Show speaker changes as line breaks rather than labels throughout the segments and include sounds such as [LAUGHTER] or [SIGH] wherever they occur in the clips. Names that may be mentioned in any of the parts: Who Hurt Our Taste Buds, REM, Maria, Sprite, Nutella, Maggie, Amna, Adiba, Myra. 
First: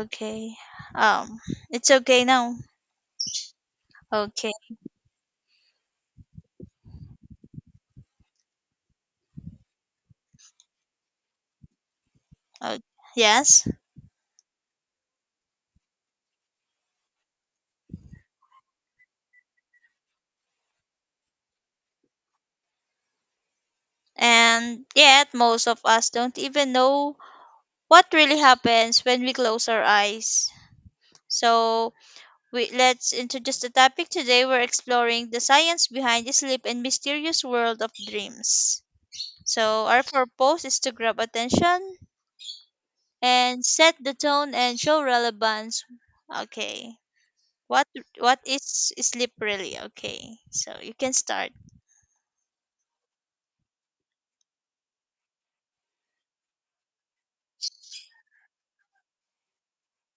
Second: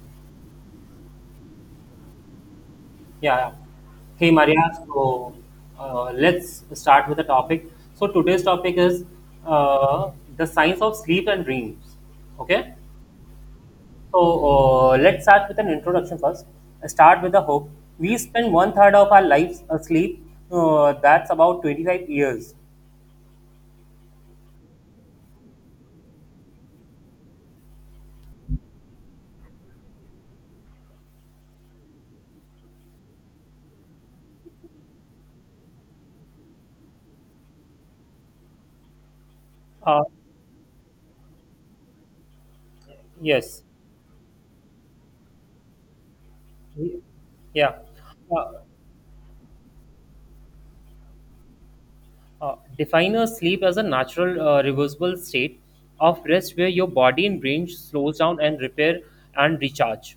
Okay. Um, it's okay now.
Yeah, yeah. Hey
Okay.
Maria, so let's start with the topic. So today's topic is uh, the science of sleep and dreams. Okay,
Uh, yes.
so let's start with an introduction first. Start with the hope. We spend one third of our lives asleep. That's about 25 years.
And yet, most of us don't even know what really happens when we close our eyes. So, let's introduce the topic today. We're exploring the science behind the sleep and mysterious world of dreams. So, our
Uh,
purpose is to grab attention
yes.
and set the tone and show relevance. Okay.
Yeah.
What what
Uh,
is sleep really? Okay. So, you can start.
Define a sleep as a natural, reversible state of rest where your body and brain slows down and repair and recharge.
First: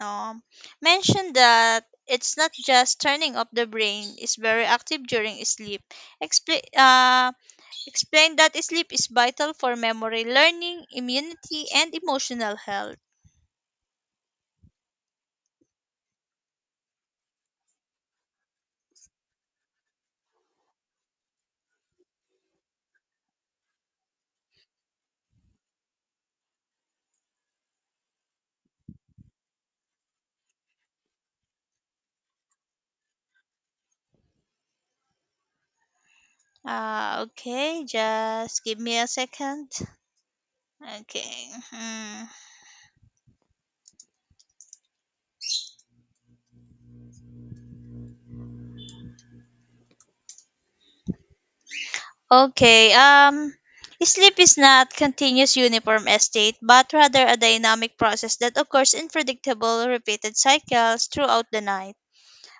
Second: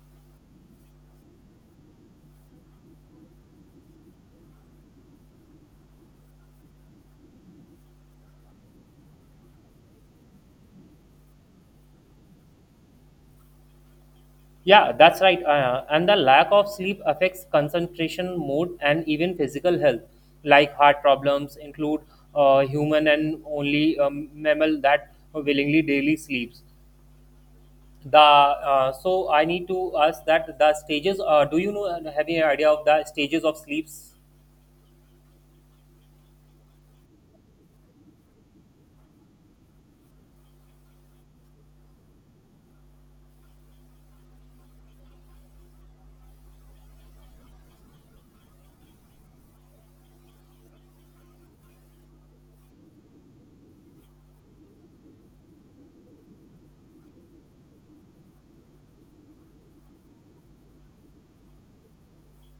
um, mentioned that it's not just turning off the brain, it's very active during sleep. Expla uh, explain that sleep is vital for memory, learning, immunity, and emotional health.
Yeah, that's right. And the lack of sleep affects concentration, mood, and even physical health, like heart problems, include human and only mammal that willingly daily sleeps. The so I need to ask that the stages. Do you know? Have any idea of the stages of sleeps?
Okay, just give me a second. Okay. Hmm. Okay. Sleep is not continuous uniform state, but rather a dynamic process that occurs in predictable, repeated cycles throughout the night.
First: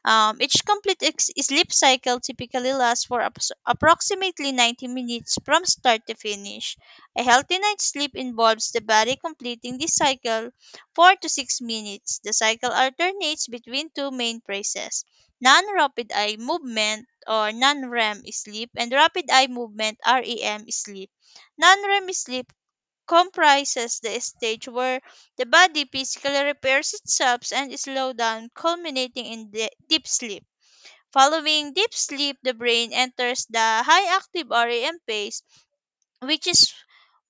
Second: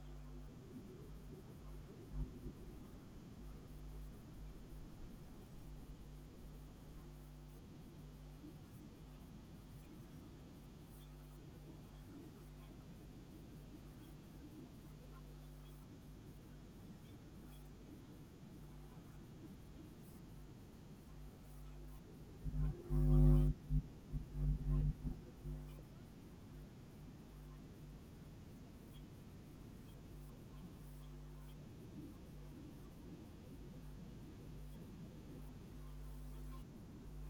Each complete sleep cycle typically lasts for approximately 90 minutes from start to finish. A healthy night's sleep involves the body completing this cycle 4 to 6 minutes. The cycle alternates between two main phases, non rapid eye movement or non REM sleep, and rapid eye movement REM sleep. Non REM sleep comprises the stage where the body physically repairs itself and slows down, culminating in the deep sleep. Following deep sleep, the brain enters the high active REM phase, which is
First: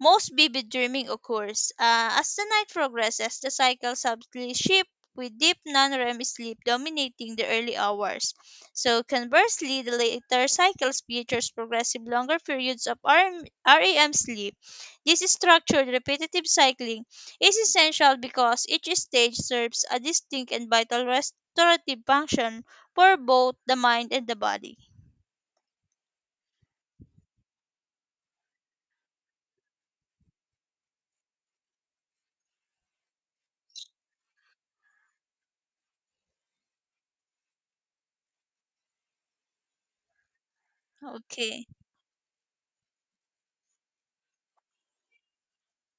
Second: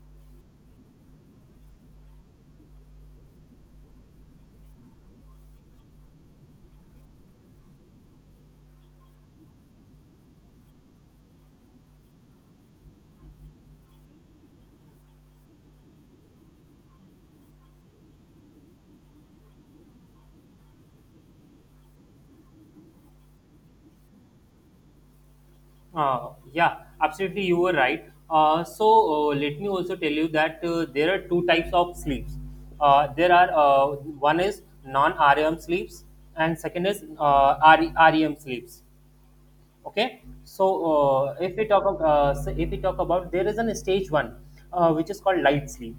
most vivid dreaming occurs. As the night progresses, the cycle subtly shifts, with deep non-REM sleep dominating the early hours. So conversely, the later cycles features progressive longer periods of RM REM sleep. This structured repetitive cycling is essential because each stage serves a distinct and vital restorative function for both the mind and the body.
Yeah, absolutely, you were right. Let me also tell you that there are two types of sleeps. There are One is non-REM sleeps and second is RE REM sleeps. Okay, so if we
Okay.
talk about, if we talk about there is an stage one which is called light sleep.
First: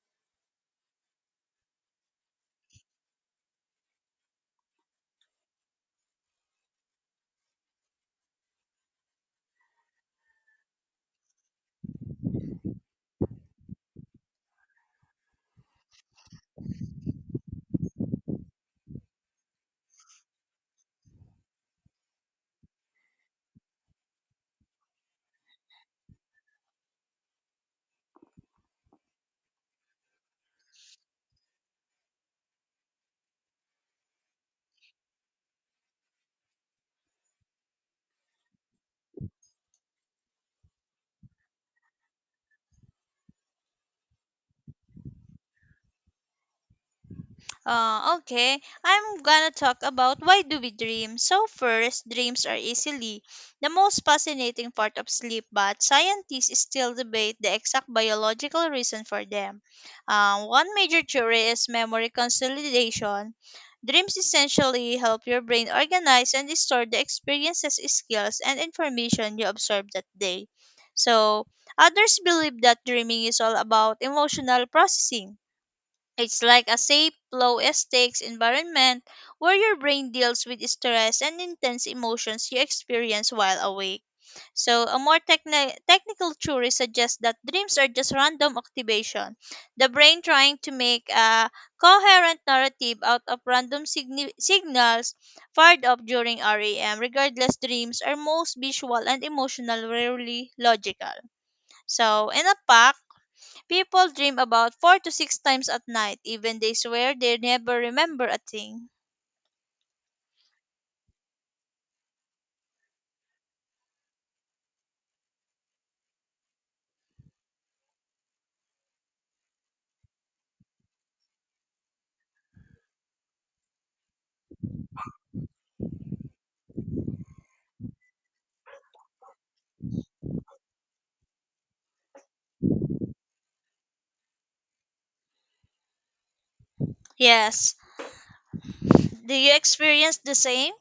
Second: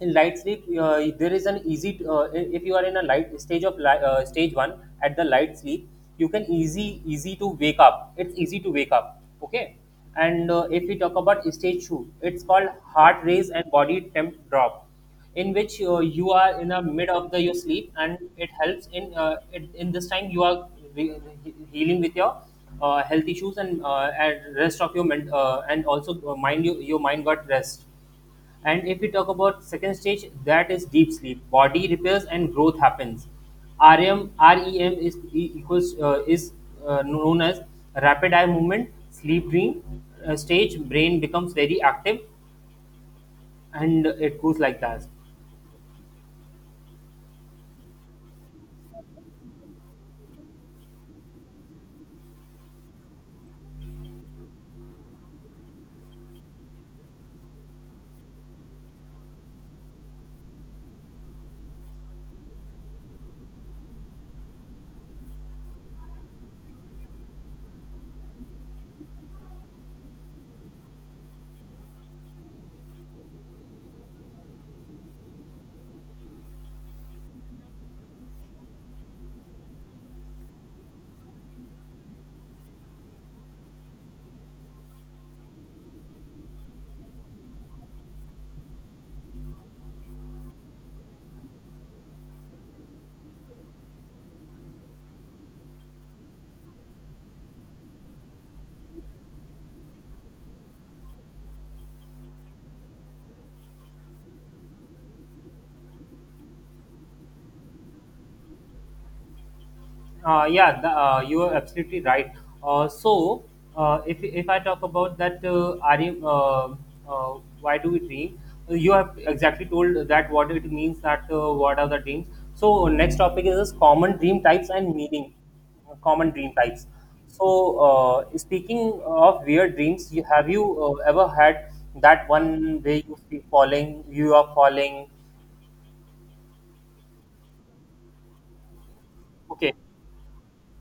In light sleep there is an easy if you are in a light stage of li- stage 1 at the light sleep, you can easy to wake up. It's easy to wake up, okay? And if we talk about stage 2, it's called heart race and body temp drop, in which you are in the mid of the your sleep and it helps in in this time you are healing with your health issues, and rest of your men- and also mind, you, your mind got rest. And if we talk about second stage, that is deep sleep. Body repairs and growth happens. REM is e- equals is known as rapid eye movement, sleep dream stage. Brain becomes very active, and it goes like that.
Okay, I'm gonna talk about why do we dream. So first, dreams are easily the most fascinating part of sleep, but scientists still debate the exact biological reason for them. One major theory is memory consolidation. Dreams essentially help your brain organize and store the experiences, skills, and information you observed that day. So, others believe that dreaming is all about emotional processing. It's like a safe, low stakes environment where your brain deals with stress and intense emotions you experience while awake. So, a more technical theory suggests that dreams are just random activation, the brain trying to make a coherent narrative out of random signals fired up during REM. Regardless, dreams are most visual and emotional, rarely logical. So, in a pack, people dream about four to six times at night, even they swear they never remember a thing.
You are absolutely right. Uh, so, if I talk about that, why do we dream? You have exactly told that what it means, that what are the dreams. So, next topic is common dream types and meaning. Common dream types. So, speaking of weird dreams, have you ever had that one way you feel falling, you are falling?
Yes. Do you
Okay,
experience the same?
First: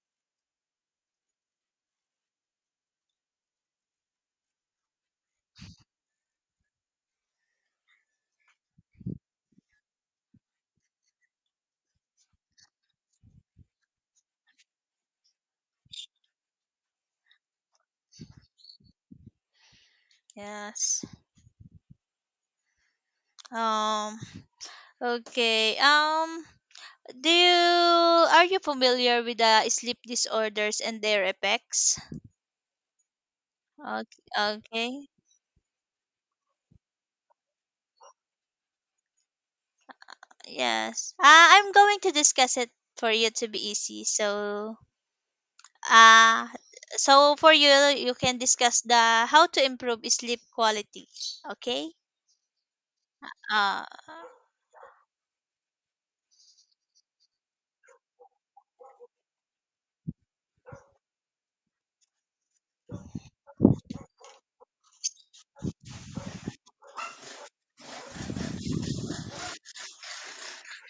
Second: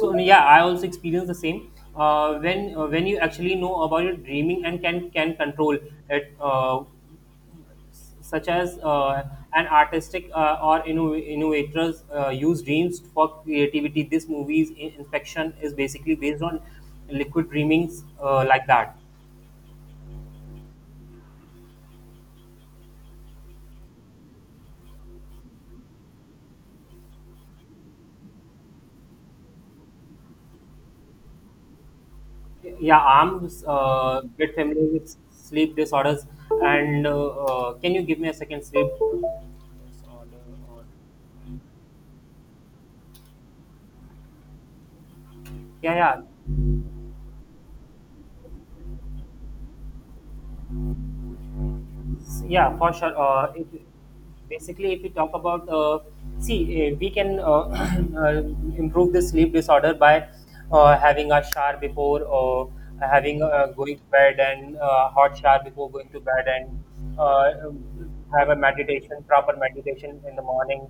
so yeah, I also experience the same. When you actually know about your dreaming and can control it, such as an artistic or innovators use dreams for creativity. This movie's inspection is basically based on liquid dreamings, like that.
Yes. Um okay. Do you are you familiar with the sleep disorders and their effects?
Yeah, I'm
Okay.
bit familiar
Okay.
with sleep disorders. And can you give me a second sleep disorder? Or...
Yes. I'm going to discuss it for you to be easy. So,
Yeah, yeah.
uh for you can discuss the how to improve sleep quality. Okay?
Yeah, for sure. If,
啊，
Basically, if you talk about, we can [CLEARS THROAT] uh, improve the sleep disorder by having a shower before, or having going to bed and hot shower before going to bed, and have a meditation, proper meditation in the morning,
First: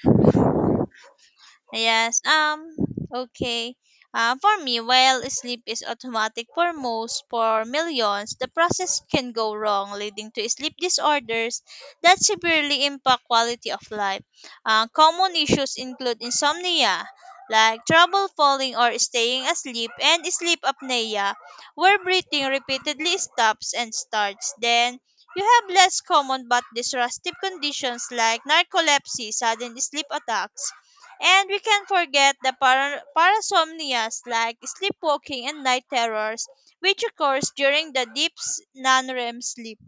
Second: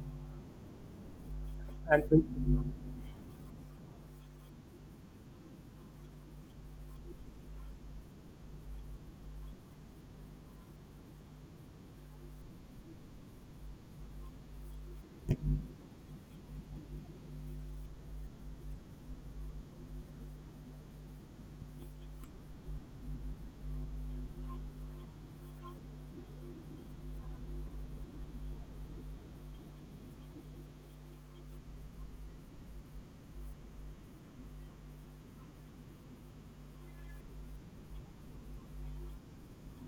and
Yes. Okay. For me, while sleep is automatic for most, for millions, the process can go wrong, leading to sleep disorders that severely impact quality of life. Common issues include insomnia, like trouble falling or staying asleep, and sleep apnea, where breathing repeatedly stops and starts. Then you have less common but disruptive conditions like narcolepsy, sudden sleep attacks, and we can forget the parasomnias like sleepwalking and night terrors, which occurs during the deep non-REM sleep.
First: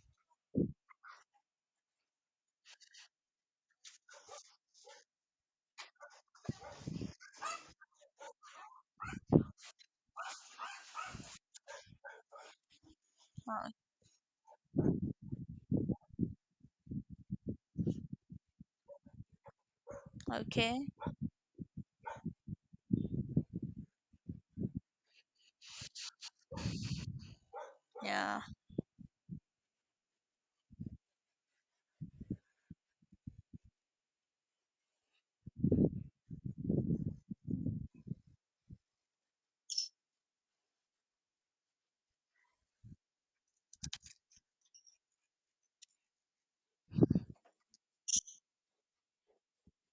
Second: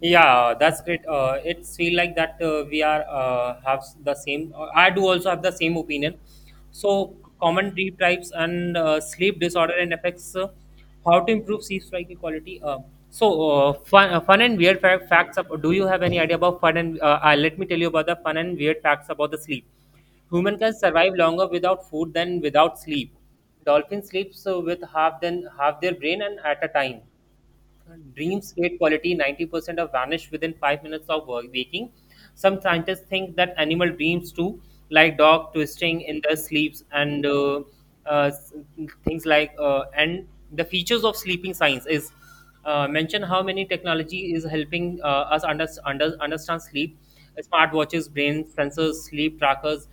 yeah, that's great. It's feel like that we are have the same. I do also have the same opinion. So, common sleep types, and sleep disorder and affects, how to improve sleep striking quality.
Uh,
Fun and weird facts. Up, do you have any idea about fun and let me tell you about the fun and weird facts about the sleep. Human can
Okay.
survive longer without food than without sleep. Dolphin sleeps with half then half their brain and at a time.
Yeah.
Dreams great quality 90% of vanish within 5 minutes of waking. Some scientists think that animal dreams too, like dog twisting in their sleeps, and s- things like and the features of sleeping science is mention how many technology is helping us understand sleep: smartwatches, brain sensors, sleep trackers.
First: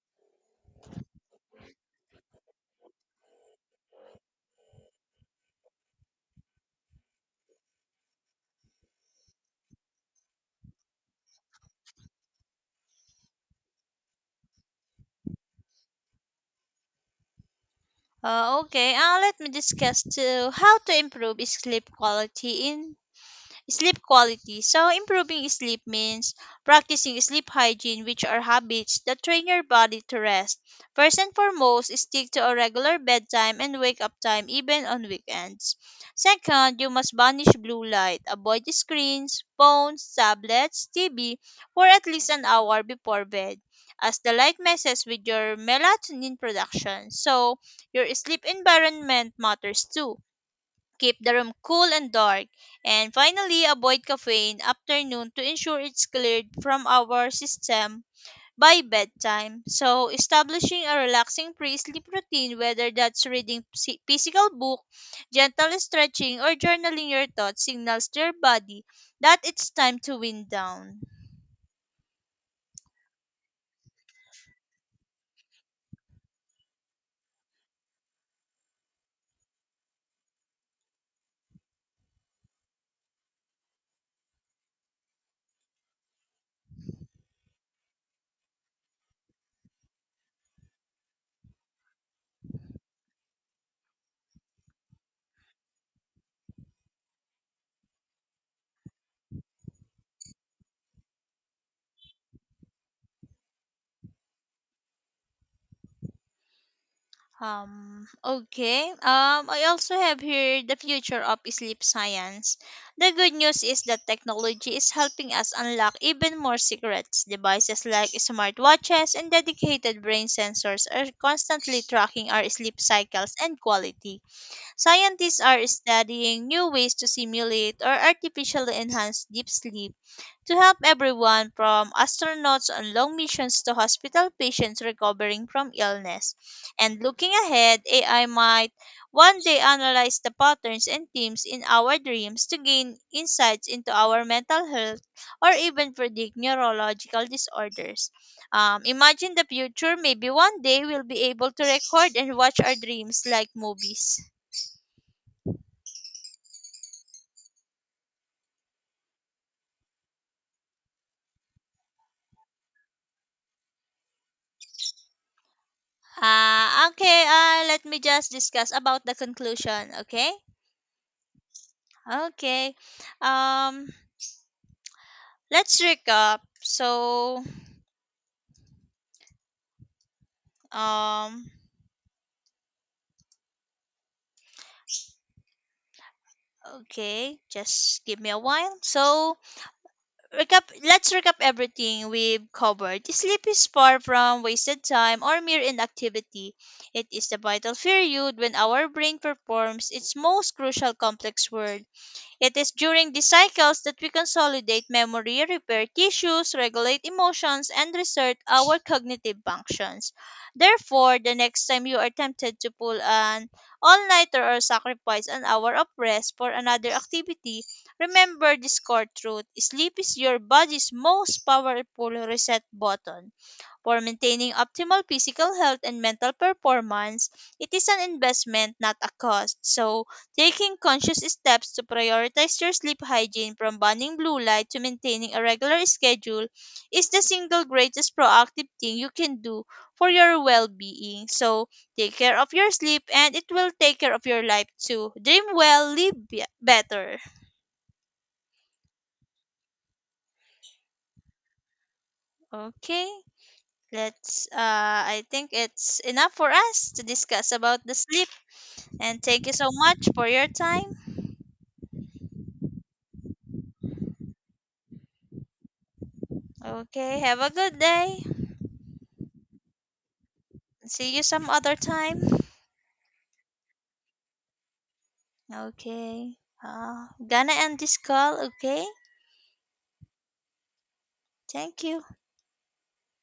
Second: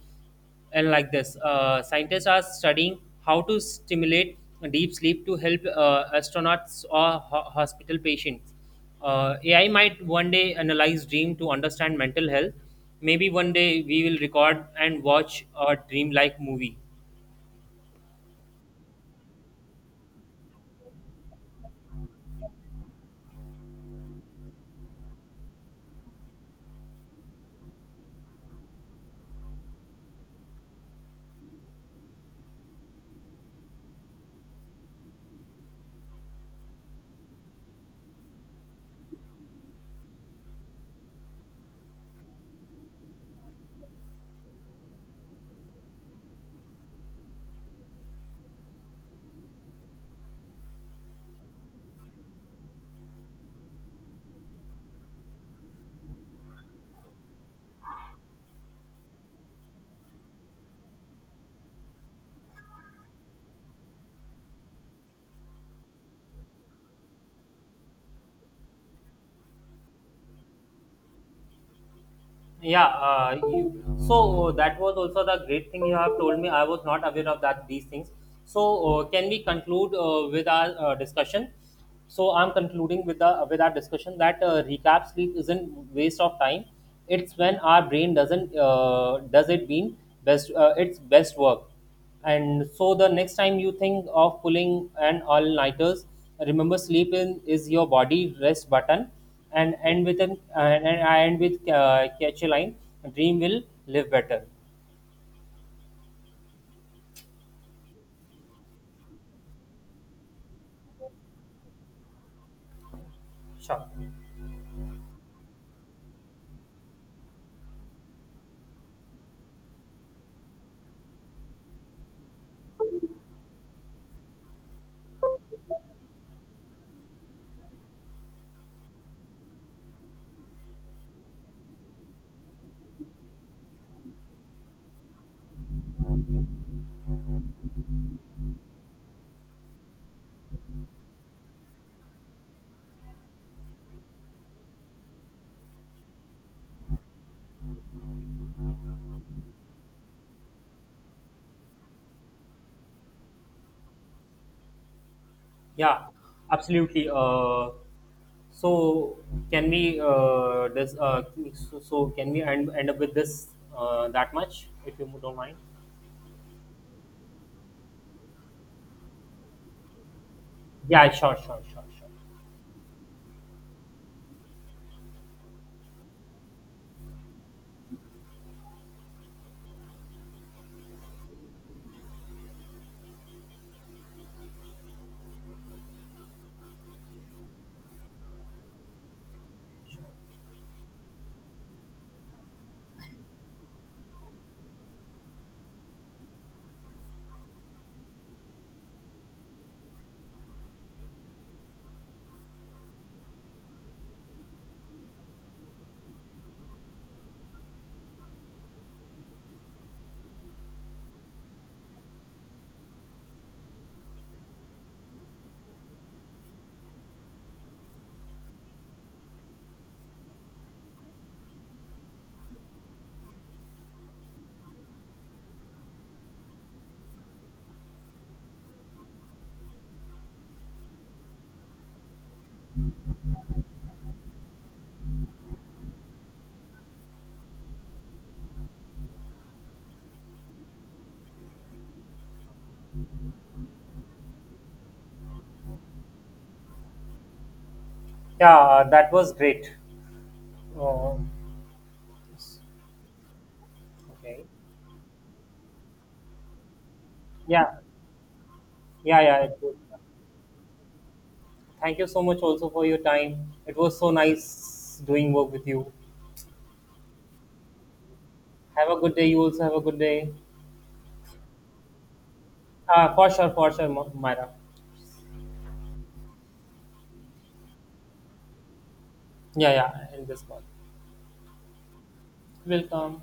And like this, scientists are studying how to stimulate deep sleep to help astronauts or hospital patients. AI might one day analyze dream to understand mental health. Maybe one day we will record and watch a dream like movie.
Okay. Let me discuss too how to improve sleep quality in sleep quality. So, improving sleep means practicing sleep hygiene, which are habits that train your body to rest. First and foremost, stick to a regular bedtime and wake up time, even on weekends. Second, you must banish blue light. Avoid screens, phones, tablets, TV for at least an hour before bed, as the light messes with your melatonin production. So, your sleep environment matters too. Keep the room cool and dark. And finally, avoid caffeine after noon to ensure it's cleared from our system by bedtime. So, establishing a relaxing pre sleep routine, whether that's reading physical book, gentle stretching, or journaling your thoughts, signals to your body that it's time to wind down.
Yeah, you, so That was also the great thing you have told me. I was not aware of that these things. So can we conclude with our discussion? So I'm concluding with the with our discussion that recap, sleep isn't waste of time. It's when our brain doesn't does it mean best its best work. And so the next time you think of pulling an all-nighters, remember, sleep in is your body rest button. And end with an and I end with catch a line: "Dream will live better."
Okay. I also have here the future of sleep science. The good news is
Sure.
that technology is helping us unlock even more secrets. Devices like smartwatches and dedicated brain sensors are constantly tracking our sleep cycles and quality. Scientists are studying new ways to simulate or artificially enhance deep sleep to help everyone from astronauts on long missions to hospital patients recovering from illness. And looking ahead, AI might one day analyze the patterns and themes in our dreams to gain insights into our mental health or even predict neurological disorders. Imagine the future, maybe one day we'll be able to record and watch our dreams like movies.
Yeah, absolutely. So can we this so, so can we end up with this that much, if you don't mind?
Okay, let me just discuss about the conclusion, okay?
Yeah, sure, sure, sure, sure.
Okay. Um let's recap. So um okay, just give me a while. So recap let's recap everything we've covered. Sleep is far from wasted time or mere inactivity. It is the vital period when our brain performs its most crucial complex work. It is during these cycles that we consolidate memory, repair tissues, regulate emotions, and reset our cognitive functions. Therefore, the next time you are tempted to pull an all nighter or sacrifice an hour of rest for another activity, remember this core truth: sleep is your body's most powerful reset button. For maintaining optimal physical health and mental performance, it is an investment, not a cost. So, taking conscious steps to prioritize your sleep hygiene, from banning blue light to maintaining a regular schedule, is the single greatest proactive thing you can do for your well being. So, take care of your sleep and it will take care of your life too. Dream well, live better.
Yeah, that was great. Uh,
Okay.
okay.
Let's I think it's enough for us to discuss
Yeah.
about the sleep.
Yeah,
And
yeah,
thank you
it
so
would.
much for your time.
Thank you so much also for your time. It was so nice doing work with you.
Okay, have a good day.
Have a good day. You also have a good day.
See you some other time.
For sure, Myra.
Okay. Gonna end this call, okay?
Yeah, yeah, in this call.
Thank you.
Welcome.